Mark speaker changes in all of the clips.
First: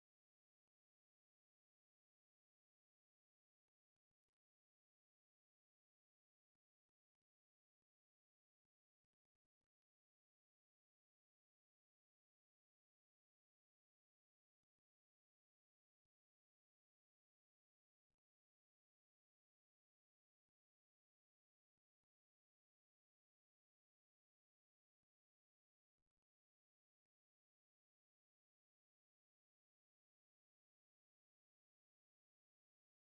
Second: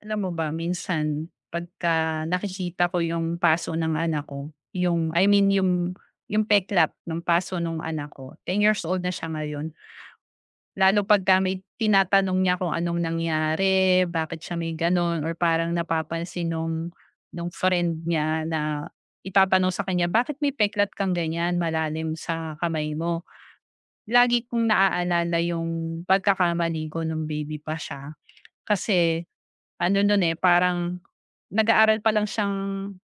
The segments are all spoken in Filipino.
Speaker 1: Alam mo ba minsan pagka nakikita ko yung paso ng anak ko, yung I mean yung peklat ng paso ng anak ko. 10 years old na siya ngayon. Lalo pagka may tinatanong niya kung anong nangyari, bakit siya may gano'n or parang napapansin nung friend niya na itatanong sa kanya, "Bakit may peklat kang ganyan malalim sa kamay mo?" Lagi kong naaalala yung pagkakamali ko nung baby pa siya kasi ano nun, eh, parang nag-aaral pa lang siyang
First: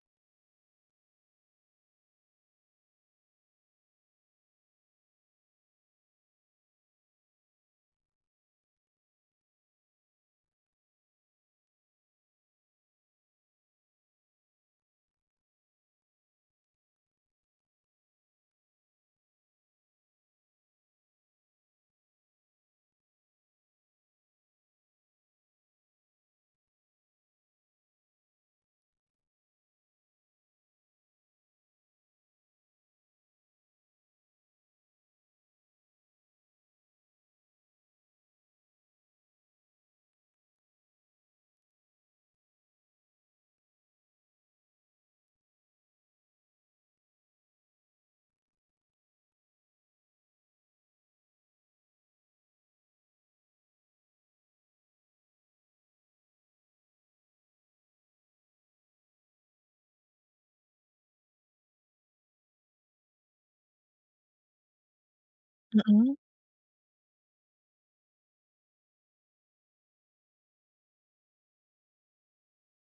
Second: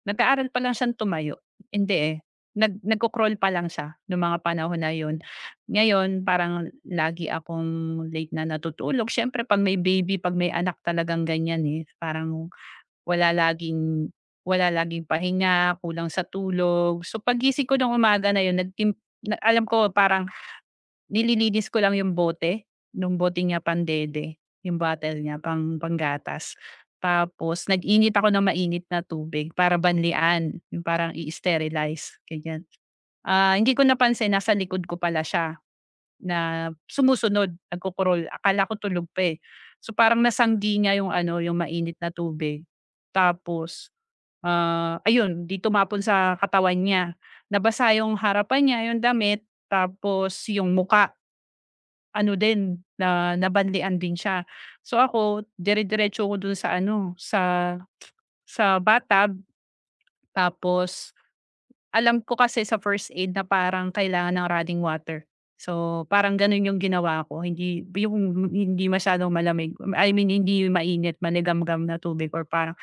Speaker 1: nag-aaral pa lang siyang tumayo, hindi, eh, nagko-crawl pa lang siya nung mga panahon na yun. Ngayon parang lagi akong late na natutulog. Siyempre 'pag may baby, 'pag may anak talagang ganyan, eh, parang wala laging wala laging pahinga, kulang sa tulog. So paggising ko ng umaga na yun, na alam ko, parang nililinis ko lang yung bote, nung bote niya pandede, yung bottle niya panggatas. Tapos nag-init ako ng mainit na tubig para banlian, yung parang i-sterilize, ganyan. Ah, hindi ko napansin nasa likod ko pala siya na sumusunod, nagko-crawl. Akala ko tulog pa, eh. So parang nasanggi niya yung ano, yung mainit na tubig. Tapos, ayun, 'di tumapon sa katawan niya. Nabasa yung harapan niya, yung damit, tapos yung ano din, na nabanlian din siya. So ako, dire-diretso ko dun sa ano, sa bathtub. Tapos alam ko kasi sa first aid na parang kailangan ng running water. So,
Speaker 2: Mm.
Speaker 1: parang ganun yung ginawa ko, hindi yung hindi masyadong malamig, I mean hindi mainit, manigamgam na tubig or parang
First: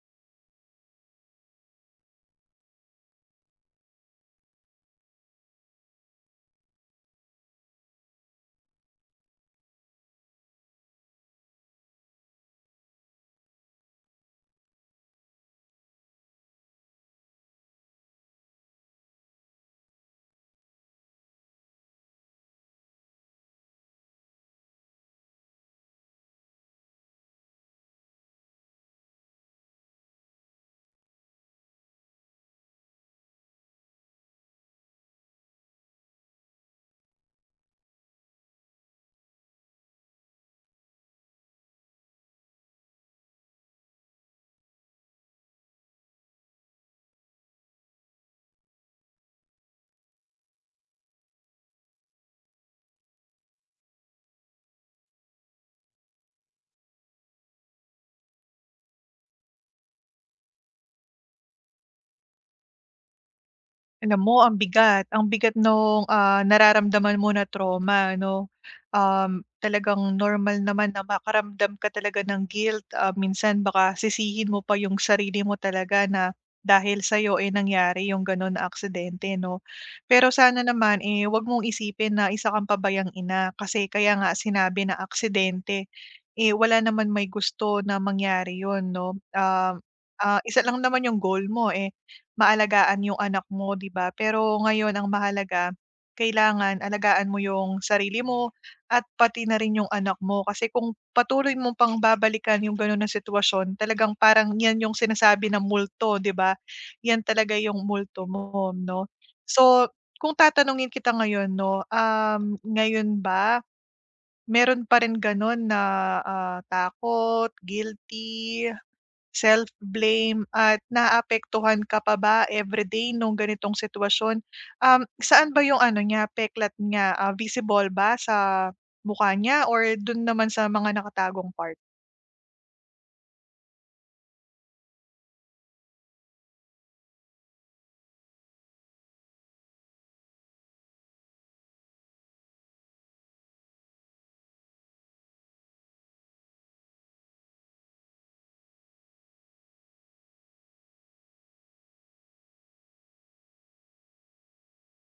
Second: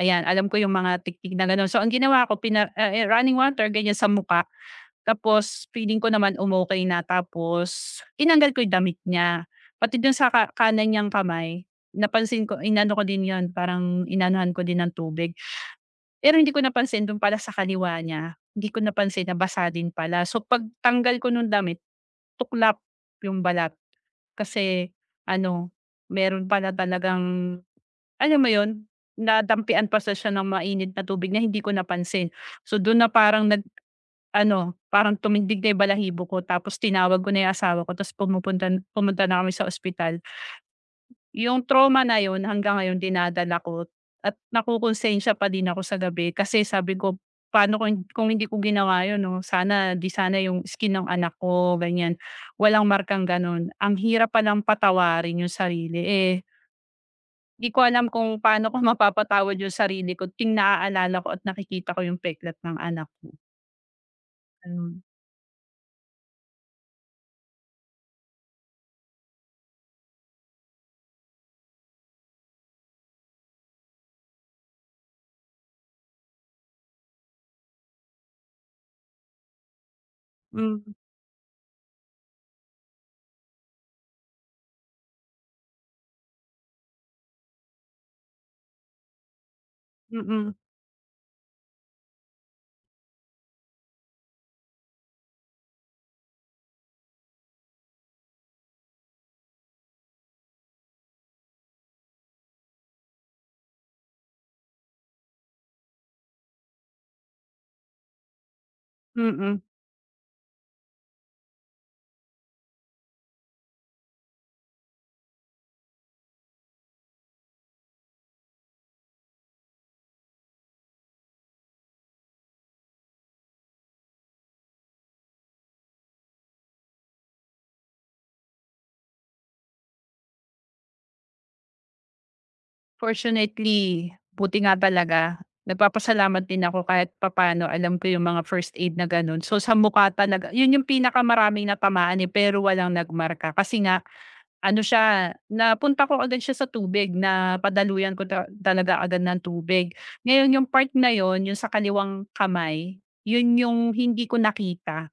Speaker 1: ayan, alam ko yung mga tiktik na gano'n. So, ang ginawa ko running water ganyan sa mukha. Tapos feeling ko naman umokey na, tapos tinanggal ko yung damit niya. Pati dun sa kanan niyang kamay, napansin ko inano ko din yun, parang inanuhan ko din ng tubig. Pero hindi ko napansin dun pala sa kaliwa niya, hindi ko napansin na basa din pala. So pagtanggal ko nung damit, tuklap yung balat. Kasi ano, meron pala talagang alam mo yun, nadampian pa sa siya ng mainit na tubig na hindi ko napansin. So dun na parang ano, parang tumindig na yung balahibo ko. Tapos tinawag ko na yung asawa ko, tapos pumunta na kami sa ospital. Yung trauma na yun hanggang ngayon dinadala ko, at nakokonsensya pa din ako sa gabi. Kasi sabi ko, paano kung hindi ko ginawa yun, no? Sana, di sana yung skin ng anak ko, ganyan. Walang markang ganun. Ang hirap palang patawarin yung sarili. Eh, di ko alam kung paano ko mapapatawad yung sarili ko tuwing naaalala ko at nakikita ko yung peklat ng anak ko.
Speaker 2: Alam mo
Speaker 1: Hmm.
Speaker 2: ang bigat nung, nararamdaman mo na trauma 'no. Talagang normal naman na makaramdam ka talaga ng guilt, minsan baka sisihin mo pa yung sarili mo talaga na dahil sa sa'yo, eh, nangyari yung gano'n na aksidente 'no. Pero sana
Speaker 1: Hmm.
Speaker 2: naman, eh, 'wag mong isipin na isa kang pabayang ina kasi kaya nga sinabi na aksidente, eh, wala naman may gusto na mangyari yun 'no.
Speaker 1: Mm.
Speaker 2: Isa lang naman yung goal mo, eh, maalagaan yung anak mo, 'di ba? Pero ngayon ang mahalaga, kailangan alagaan mo yung sarili mo at pati na rin yung anak mo. Kasi kung patuloy mong pang babalikan yung gano'n na sitwasyon, talagang parang 'yan yung sinasabi na multo, 'di ba? 'Yan talaga yung multo mo, 'no?
Speaker 1: Mm.
Speaker 2: So, kung tatanungin kita ngayon, 'no, ngayon ba meron pa rin gano'n na, takot, guilty? Self-blame at naapektuhan ka pa ba everyday nung ganitong sitwasyon? Saan ba yung ano niya, peklat niya, ah, visible ba sa mukha niya or dun naman sa mga nakatagong part?
Speaker 1: Fortunately, buti nga talaga, nagpapasalamat din ako kahit papaano alam ko yung mga first aid na gano'n. So, sa mukha talaga yun yung pinakamaraming natamaan, eh, pero walang nagmarka kasi nga ano siya, napunta ko agad siya sa tubig, na padaluyan ko talaga agad ng tubig. Ngayon yung part na yun, yung sa kaliwang kamay, yun yung hindi ko nakita.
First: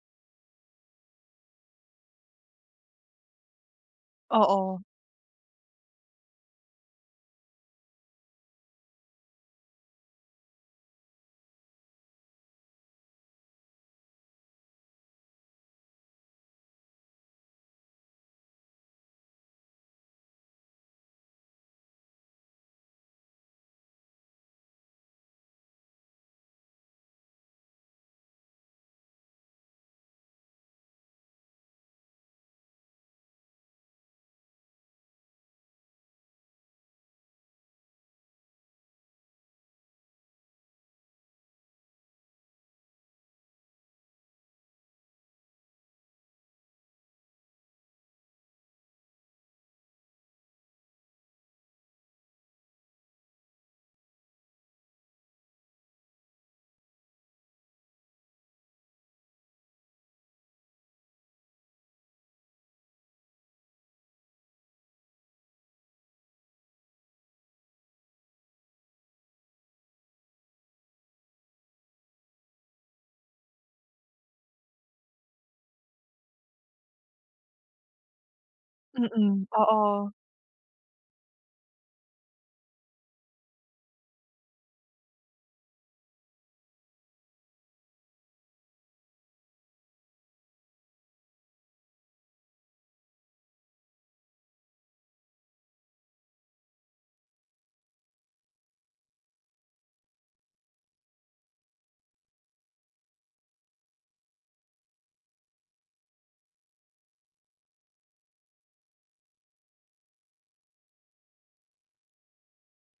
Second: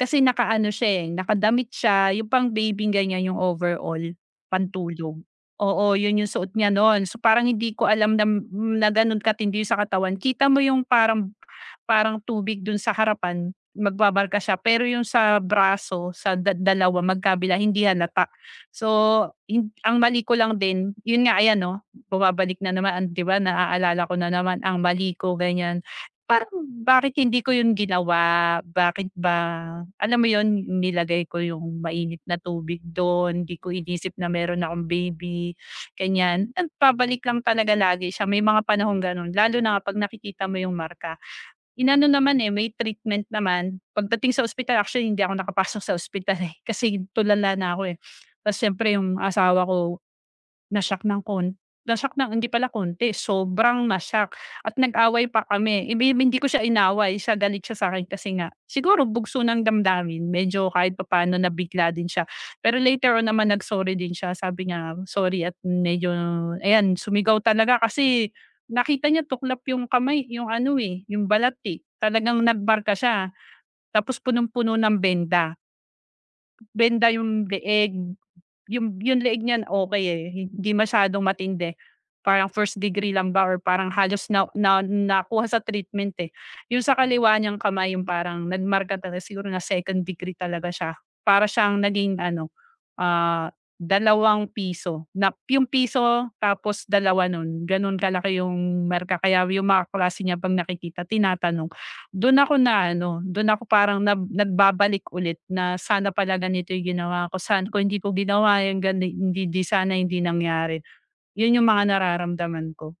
Speaker 1: Kasi nakaano siya, eh, nakadamit siya, yung pang baby ganyan, yung overall,
Speaker 2: Oo,
Speaker 1: pantulog. Oo, yun yung suot niya nun. So, parang hindi ko alam na na ganun katindi sa katawan. Kita mo yung parang parang tubig dun sa harapan, magbabarka siya, pero yung sa braso, sa dalawa magkabila, hindi halata. So, ang mali ko lang din, yun nga, ayan 'no, bumabalik na naman, 'di ba, naaalala ko na naman ang mali ko, ganyan. Parang bakit hindi ko yun ginawa, bakit ba alam mo yun, nilagay ko yung mainit na tubig dun, di ko inisip na meron akong baby, ganyan. At pabalik lang talaga lagi siya, may mga panahong ganun lalo na kapag nakikita mo yung marka. Inano naman, eh, may treatment naman, pagdating sa ospital. Actually hindi ako nakapasok sa ospital, eh, kasi tulala na ako, eh. Tas siyempre yung asawa ko na-shock ng kon na-shock ng hindi pala konti, sobrang na-shock, at nag-away pa kami. Hindi ko siya inaway, siya galit siya sa'kin kasi nga siguro bugso ng damdamin, medyo kahit papaano nabigla din siya. Pero later on naman nag-sorry din siya, sabi niya sorry at medyo ayan, sumigaw talaga kasi nakita niya tuklap yung kamay, yung ano, eh, yung balat, eh. Talagang nagmarka siya, tapos punong-puno ng benda. Benda yung leeg, yung
Speaker 2: mm,
Speaker 1: leeg niyan okey,
Speaker 2: oo,
Speaker 1: eh, hindi masyadong matindi. Parang first degree lang ba, or parang halos na na nakuha sa treatment, eh. Yung sa kaliwa niyang kamay yung parang nagmarka talaga, siguro na second degree talaga siya. Para siyang naging ano, ah, dalawang piso, na yung piso tapos dalawa nun, ganun kalaki yung merka, kaya yung mga kaklase niya pag nakikita, tinatanong. Dun ako na ano, dun ako parang nagbabalik ulit na sana pala ganito yung ginawa ko, sana kung hindi ko ginawa yung gani hindi di sana hindi nangyari. Yun yung mga nararamdaman ko.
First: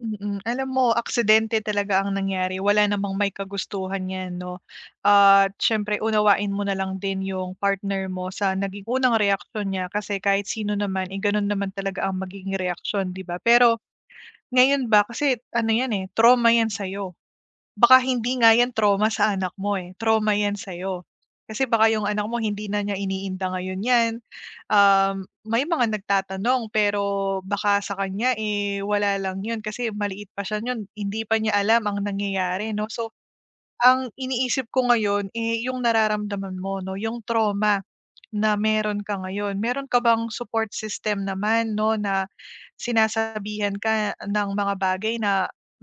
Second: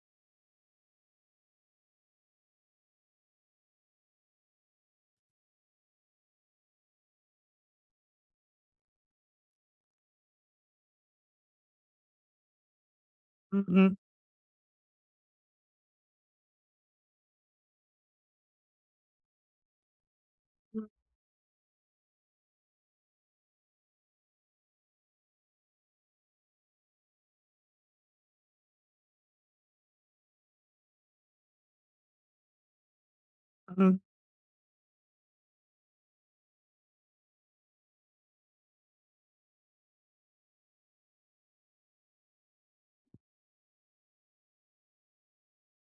Speaker 2: mm. Alam mo aksidente talaga ang nangyari, wala namang may kagustuhan 'yan 'no. At siyempre unawain mo na lang din yung partner mo sa naging unang reaksyon niya kasi kahit sino naman, eh, ganun naman talaga ang magiging reaksyon, 'di ba? Pero
Speaker 1: Mm.
Speaker 2: ngayon ba kasi ano 'yan, eh, trauma 'yan sa'yo. Baka hindi nga 'yan trauma sa anak mo, eh, trauma 'yan sa'yo. Kasi baka yung anak mo hindi na niya iniinda ngayon 'yan. May mga nagtatanong pero baka sa kanya, eh, wala lang 'yun kasi maliit pa siya yun hindi pa niya alam ang nangyayari 'no. So,
Speaker 1: Mm.
Speaker 2: ang iniisip ko ngayon, eh, yung nararamdaman mo 'no, yung trauma. Na meron ka ngayon. Meron ka bang support system naman 'no, na sinasabihan ka ng mga bagay na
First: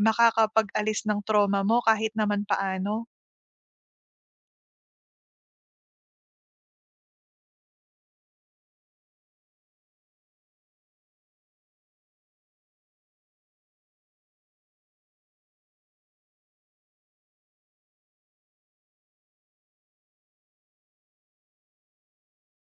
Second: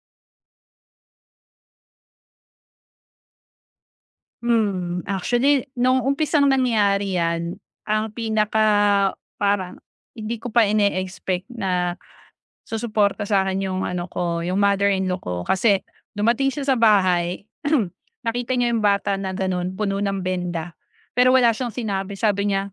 Speaker 2: makakapag-alis ng trauma mo kahit naman paano?
Speaker 1: Hmm. Actually nung umpisang nangyari yan, ang pinaka parang hindi ko pa ine-expect na susuporta sa'kin yung ano ko, yung mother-in-law ko. Kasi dumating siya sa bahay, nakita niya yung bata na gano'n, puno ng benda, pero wala siyang sinabi. Sabi niya,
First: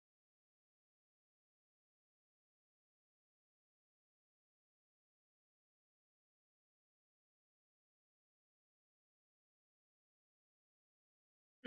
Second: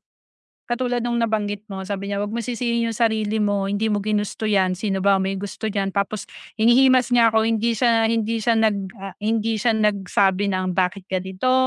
Speaker 1: katulad nung nabanggit mo, sabi niya, "Wag mo sisihin yung sarili mo, hindi mo ginusto 'yan, sino ba may gusto diyan?" Tapos hinihimas niya ako, hindi siya hindi siya nagsabi ng bakit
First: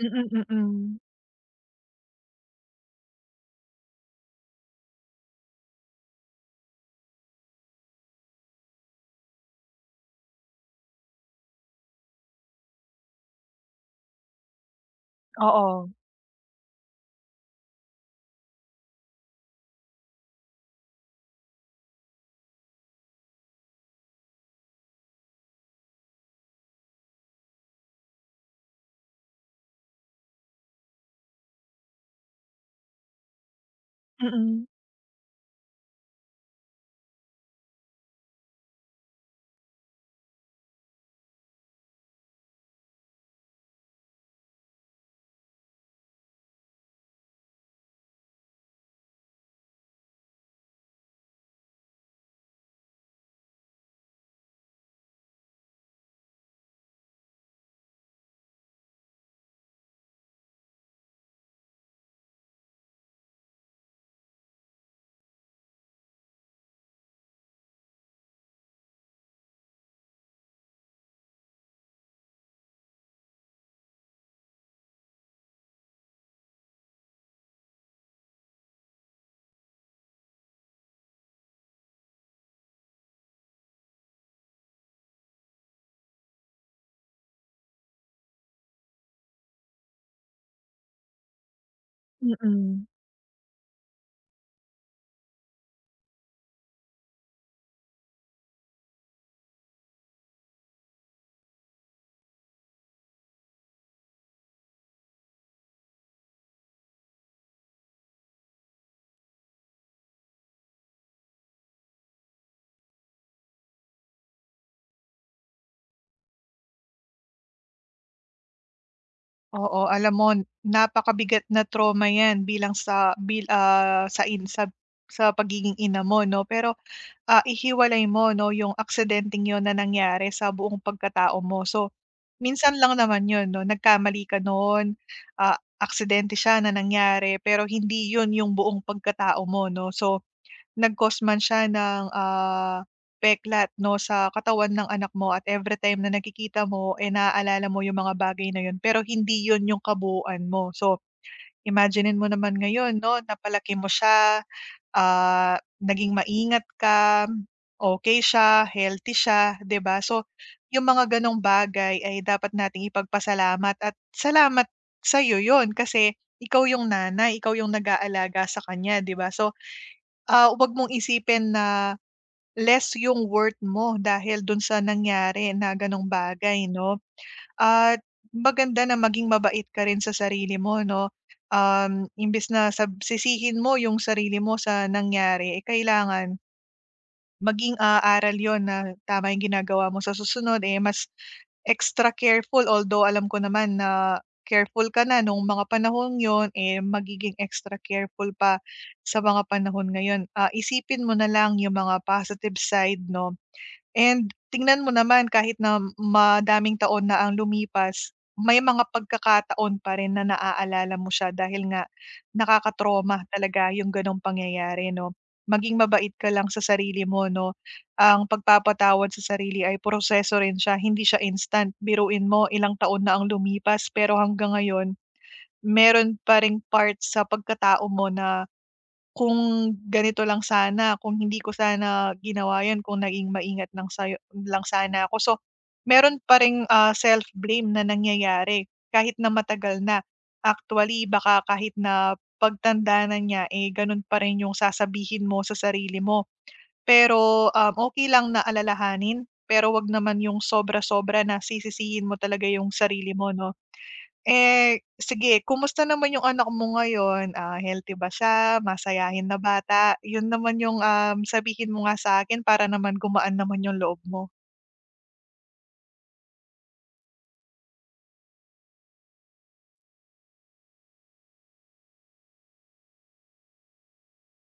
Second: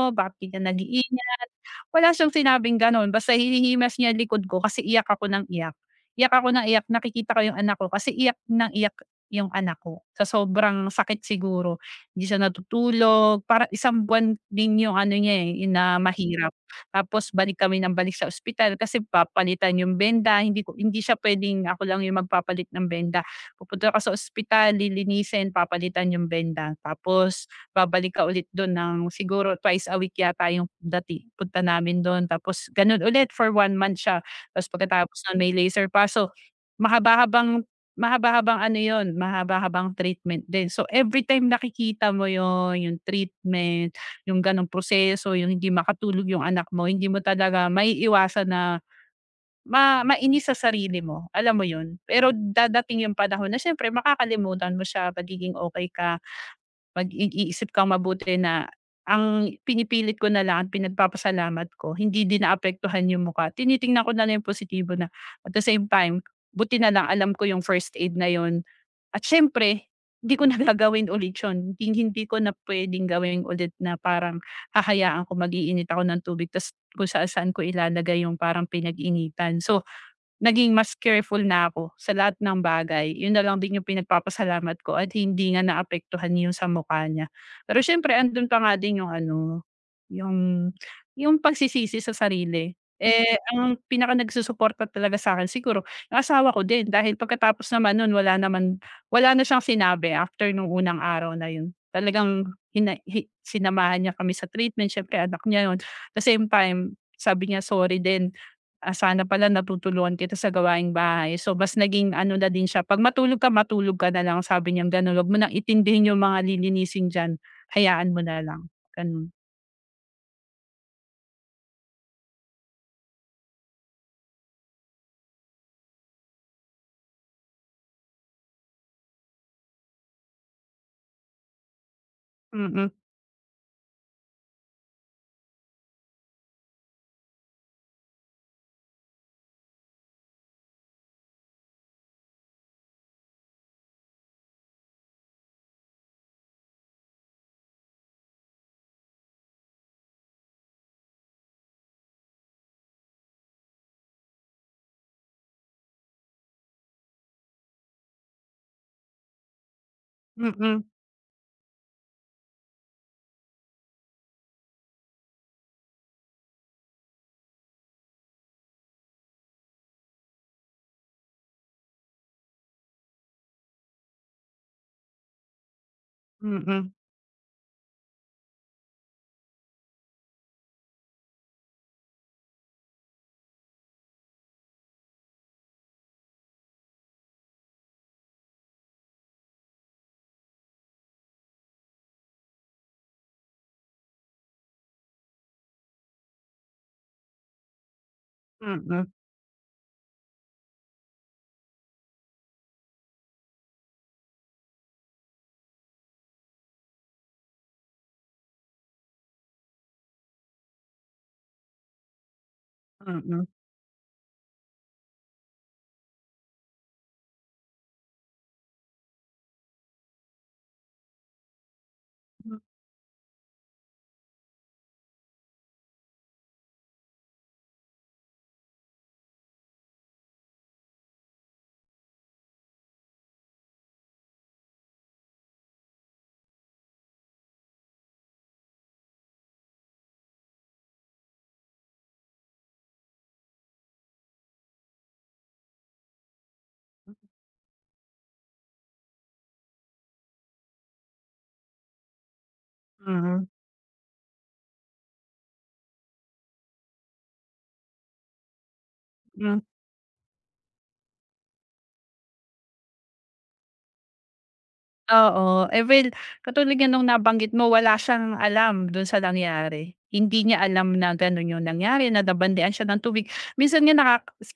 Speaker 2: Mm, mm,
Speaker 1: bakit ka
Speaker 2: mm.
Speaker 1: nag-iingat, wala siyang sinabing gano'n. Basta hinihimas niya likod ko kasi iyak ako ng iyak. Iyak ako ng iyak, nakikita ko yung anak ko kasi iyak ng iyak yung anak ko sa sobrang sakit siguro. Hindi siya natutulog, para isang buwan din yung ano niya, eh,
Speaker 2: Oo.
Speaker 1: na mahirap. Tapos balik kami ng balik sa ospital kasi papalitan yung benda, hindi siya puwedeng ako lang yung magpapalit ng benda. Pupunta ka sa ospital, lilinisin, papalitan yung benda, tapos babalik ka ulit do'n ng siguro twice a week yata yung dati punta namin do'n. Tapos gano'n ulit for one month siya,
Speaker 2: Mm,
Speaker 1: tapos pagkatapos no'n may laser pa. So, mahaba-habang mahaba-habang ano yon, mahaba-habang treatment din. So, everytime nakikita mo yon yung treatment, yung gano'ng proseso, yung hindi makatulog yung anak mo, hindi mo talaga maiiwasan na mainis sa sarili mo, alam mo 'yun? Pero dadating yung panahon na siyempre makakalimutan mo siya, magiging okay ka, mag-iisip kang mabuti na, ang pinipilit ko na lang, pinagpapasalamat ko, hindi din naapektuhan yung mukha. Tinitingnan ko na lang yung positibo na, at the same time, buti na lang alam ko yung first aid na 'yun. At siyempre, hindi ko na gagawin ulit yun. Hindi ko na puwedeng gawin ulit na parang hahayaan ko, mag-iinit ako ng tubig ta's kung saan-saan ko ilalagay yung parang pinag-initan. So, naging mas careful na ako sa lahat ng bagay. Yun na lang din yung pinagpapasalamat ko at hindi nga naapektuhan yung sa mukha niya. Pero syempre andun pa nga din yung ano, yung pagsisisi sa sarili.
Speaker 2: mm.
Speaker 1: Mm. Eh, ang pinaka nagsusuporta talaga sa'kin siguro yung asawa ko din, dahil pagkatapos naman nun wala naman, wala na siyang sinabi after nung unang araw na yun. Talagang hina hi sinamahan niya kami sa treatment. Syempre anak niya yun. The same time, sabi niya sorry din. Ah, sana pala natutulungan kita sa gawaing bahay. So, mas naging ano na din siya, 'pag matulog ka na lang, sabi niyang gano'n. Huwag mo nang intindihin yung mga lilinisin diyan, hayaan mo na lang, gano'n.
Speaker 2: Oo, alam mo napakabigat na trauma 'yan bilang sa sa in sa sa pagiging ina mo 'no, pero, ihiwalay mo 'no, yung aksidenteng yon na nangyari sa buong pagkatao mo. So,
Speaker 1: Mm.
Speaker 2: minsan
Speaker 1: Mm.
Speaker 2: lang naman 'yun 'no, nagkamali ka noon, aksidente siya na nangyari, pero hindi 'yun yung buong pagkatao mo 'no. So, nag-cause man siya ng, peklat 'no sa katawan ng anak mo at every time na nakikita mo, eh, naaalala mo yung mga bagay na 'yun, pero hindi 'yun yung kabuuan mo. So, imaginin mo naman ngayon 'no, napalaki mo siya, ah, naging maingat ka, okay siya, healthy siya, 'di ba? So, yung
Speaker 1: Mm.
Speaker 2: mga gano'ng bagay ay dapat nating ipagpasalamat at salamat sa'yo yon kasi ikaw yung nanay, ikaw yung nag-aalaga sa kanya, 'di ba? So, 'wag mong isipin na less yung worth mo dahil dun sa nangyari na gano'ng
Speaker 1: Mm.
Speaker 2: bagay, 'no?
Speaker 1: Mm.
Speaker 2: At maganda na maging mabait ka rin sa sarili mo 'no. Imbis na sisihin mo yung sarili mo sa nangyari, eh, kailangan maging, aral yun na tama yung ginagawa mo sa susunod, eh, mas extra careful. Although alam ko naman na careful ka na nung mga panahong yon, eh, magiging extra careful pa
Speaker 1: Mm.
Speaker 2: sa mga panahon ngayon. Ah, isipin mo na lang yung mga positive side 'no. And tingnan mo naman kahit na madaming taon na ang lumipas, may mga pagkakataon pa rin na naaalala mo siya dahil nga nakakatroma
Speaker 1: Mm.
Speaker 2: talaga yung gano'ng pangyayari 'no. Maging mabait ka lang sa sarili mo 'no, ang pagpapatawad sa sarili ay proseso rin siya, hindi siya instant. Biruin mo ilang taon na ang lumipas pero hanggang ngayon meron pa ring part sa pagkatao mo na kung ganito lang sana, kung hindi ko sana ginawa 'yan, kung naging maingat lang sayo lang sana ako. So, meron pa ring, self-blame na nangyayari kahit na matagal na. Actually, baka kahit na pagtanda na niya, eh, gano'n pa rin 'yung sasabihin mo sa sarili mo. Pero, okey lang na alalahanin, pero wag naman 'yung sobra-sobra na sisisihin mo talaga 'yung sarili mo
Speaker 1: Mm.
Speaker 2: 'no. Eh, sige kumusta naman yung anak mo ngayon, ah, healthy ba siya, masayahin na
Speaker 1: Mm.
Speaker 2: bata? Yun naman yung, sabihin mo nga sa'kin para naman gumaan naman yung loob mo.
Speaker 1: Oo, eh, well, katulad nga nung nabanggit mo, wala siyang alam dun sa nangyari. Hindi niya alam na ganun yung nangyari, na nabandian siya ng tubig. Minsan nga naka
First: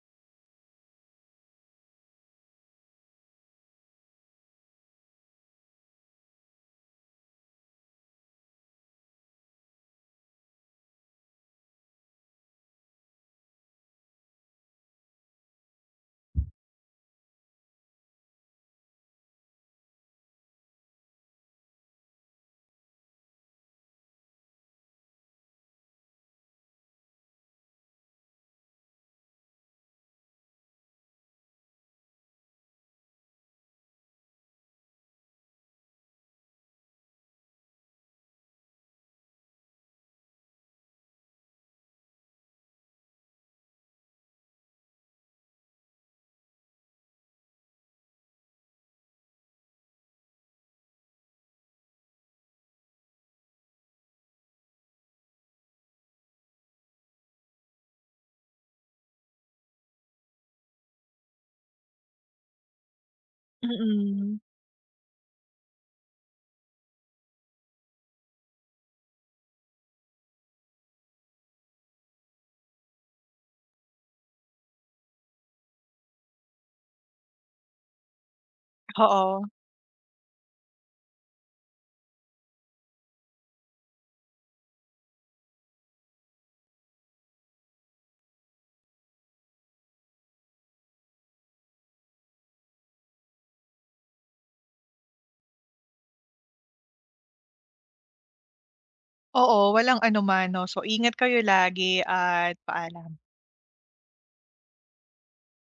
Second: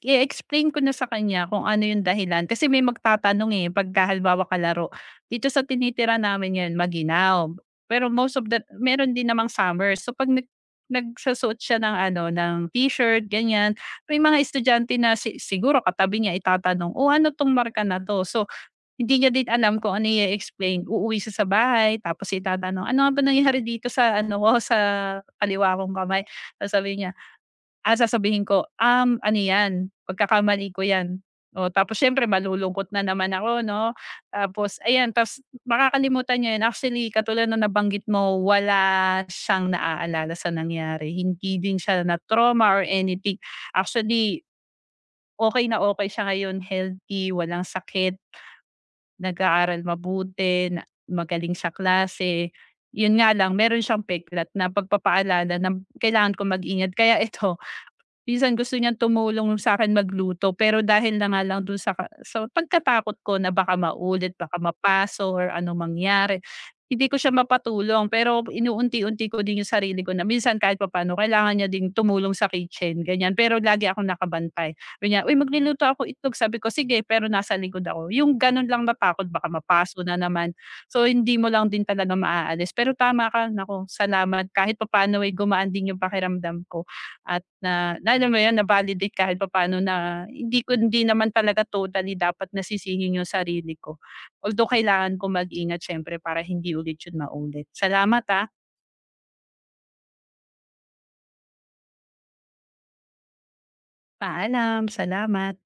Speaker 1: i-explain ko na sa kanya kung ano yung dahilan, kasi may magtatanong, eh, pagka halimbawa kalaro. Dito sa tinitira namin ngayon maginaw, pero most of the meron din namang summer. So 'pag nagsusuot siya ng ano, ng t-shirt ganyan, may mga estudyante na siguro katabi niya, itatanong, "Oh, ano 'tong marka na 'to?" So hindi niya din alam kung ano i-e-explain. Uuwi siya sa bahay tapos itatanong, "Ano nga ba nangyari dito sa ano ko, sa kaliwa kong kamay?" Sasabihin niya, ah, sasabihin ko, Ano 'yan, pagkakamali ko 'yan." O tapos siyempre malulungkot na naman ako 'no, tapos ayan, tapos makakalimutan niya 'yun. Actually, katulad na nabanggit mo, wala siyang naaalala sa nangyari. Hindi din siya na-trauma or anything. Actually, okay na okay siya ngayon, healthy, walang sakit. Nag-aaral mabuti, na magaling sa klase. Yun nga lang, meron siyang peklat na pagpapaalala na kailangan kong mag-ingat kaya ito. Minsan gusto niyang tumulong sa'kin magluto, pero dahil na nga lang dun sa sa pagkatakot ko na baka maulit,
Speaker 2: Mm.
Speaker 1: baka mapaso or ano mangyari, hindi ko siya mapatulong. Pero inuunti-unti ko din yung sarili ko na minsan kahit papaano kailangan niya ding tumulong sa kitchen, ganyan. Pero lagi akong nakabantay. Ganyan, "Uy, magluluto ako itlog." Sabi ko, "Sige." Pero nasa likod ako. Yung ganun lang na takot
Speaker 2: Oo.
Speaker 1: baka mapaso na naman. So, hindi mo lang din talaga maaalis. Pero tama ka, naku, salamat. Kahit papaano ay gumaan din yung pakiramdam ko. At na na alam mo yun, na-validate kahit papaano na hindi naman talaga totally dapat nasisihin yung sarili ko. Although kailangan ko mag-ingat siyempre para hindi ulit yun maulit. Salamat, ah.
Speaker 2: Oo, walang ano man. 'No. So, ingat kayo lagi at paalam.
Speaker 1: Paalam, salamat.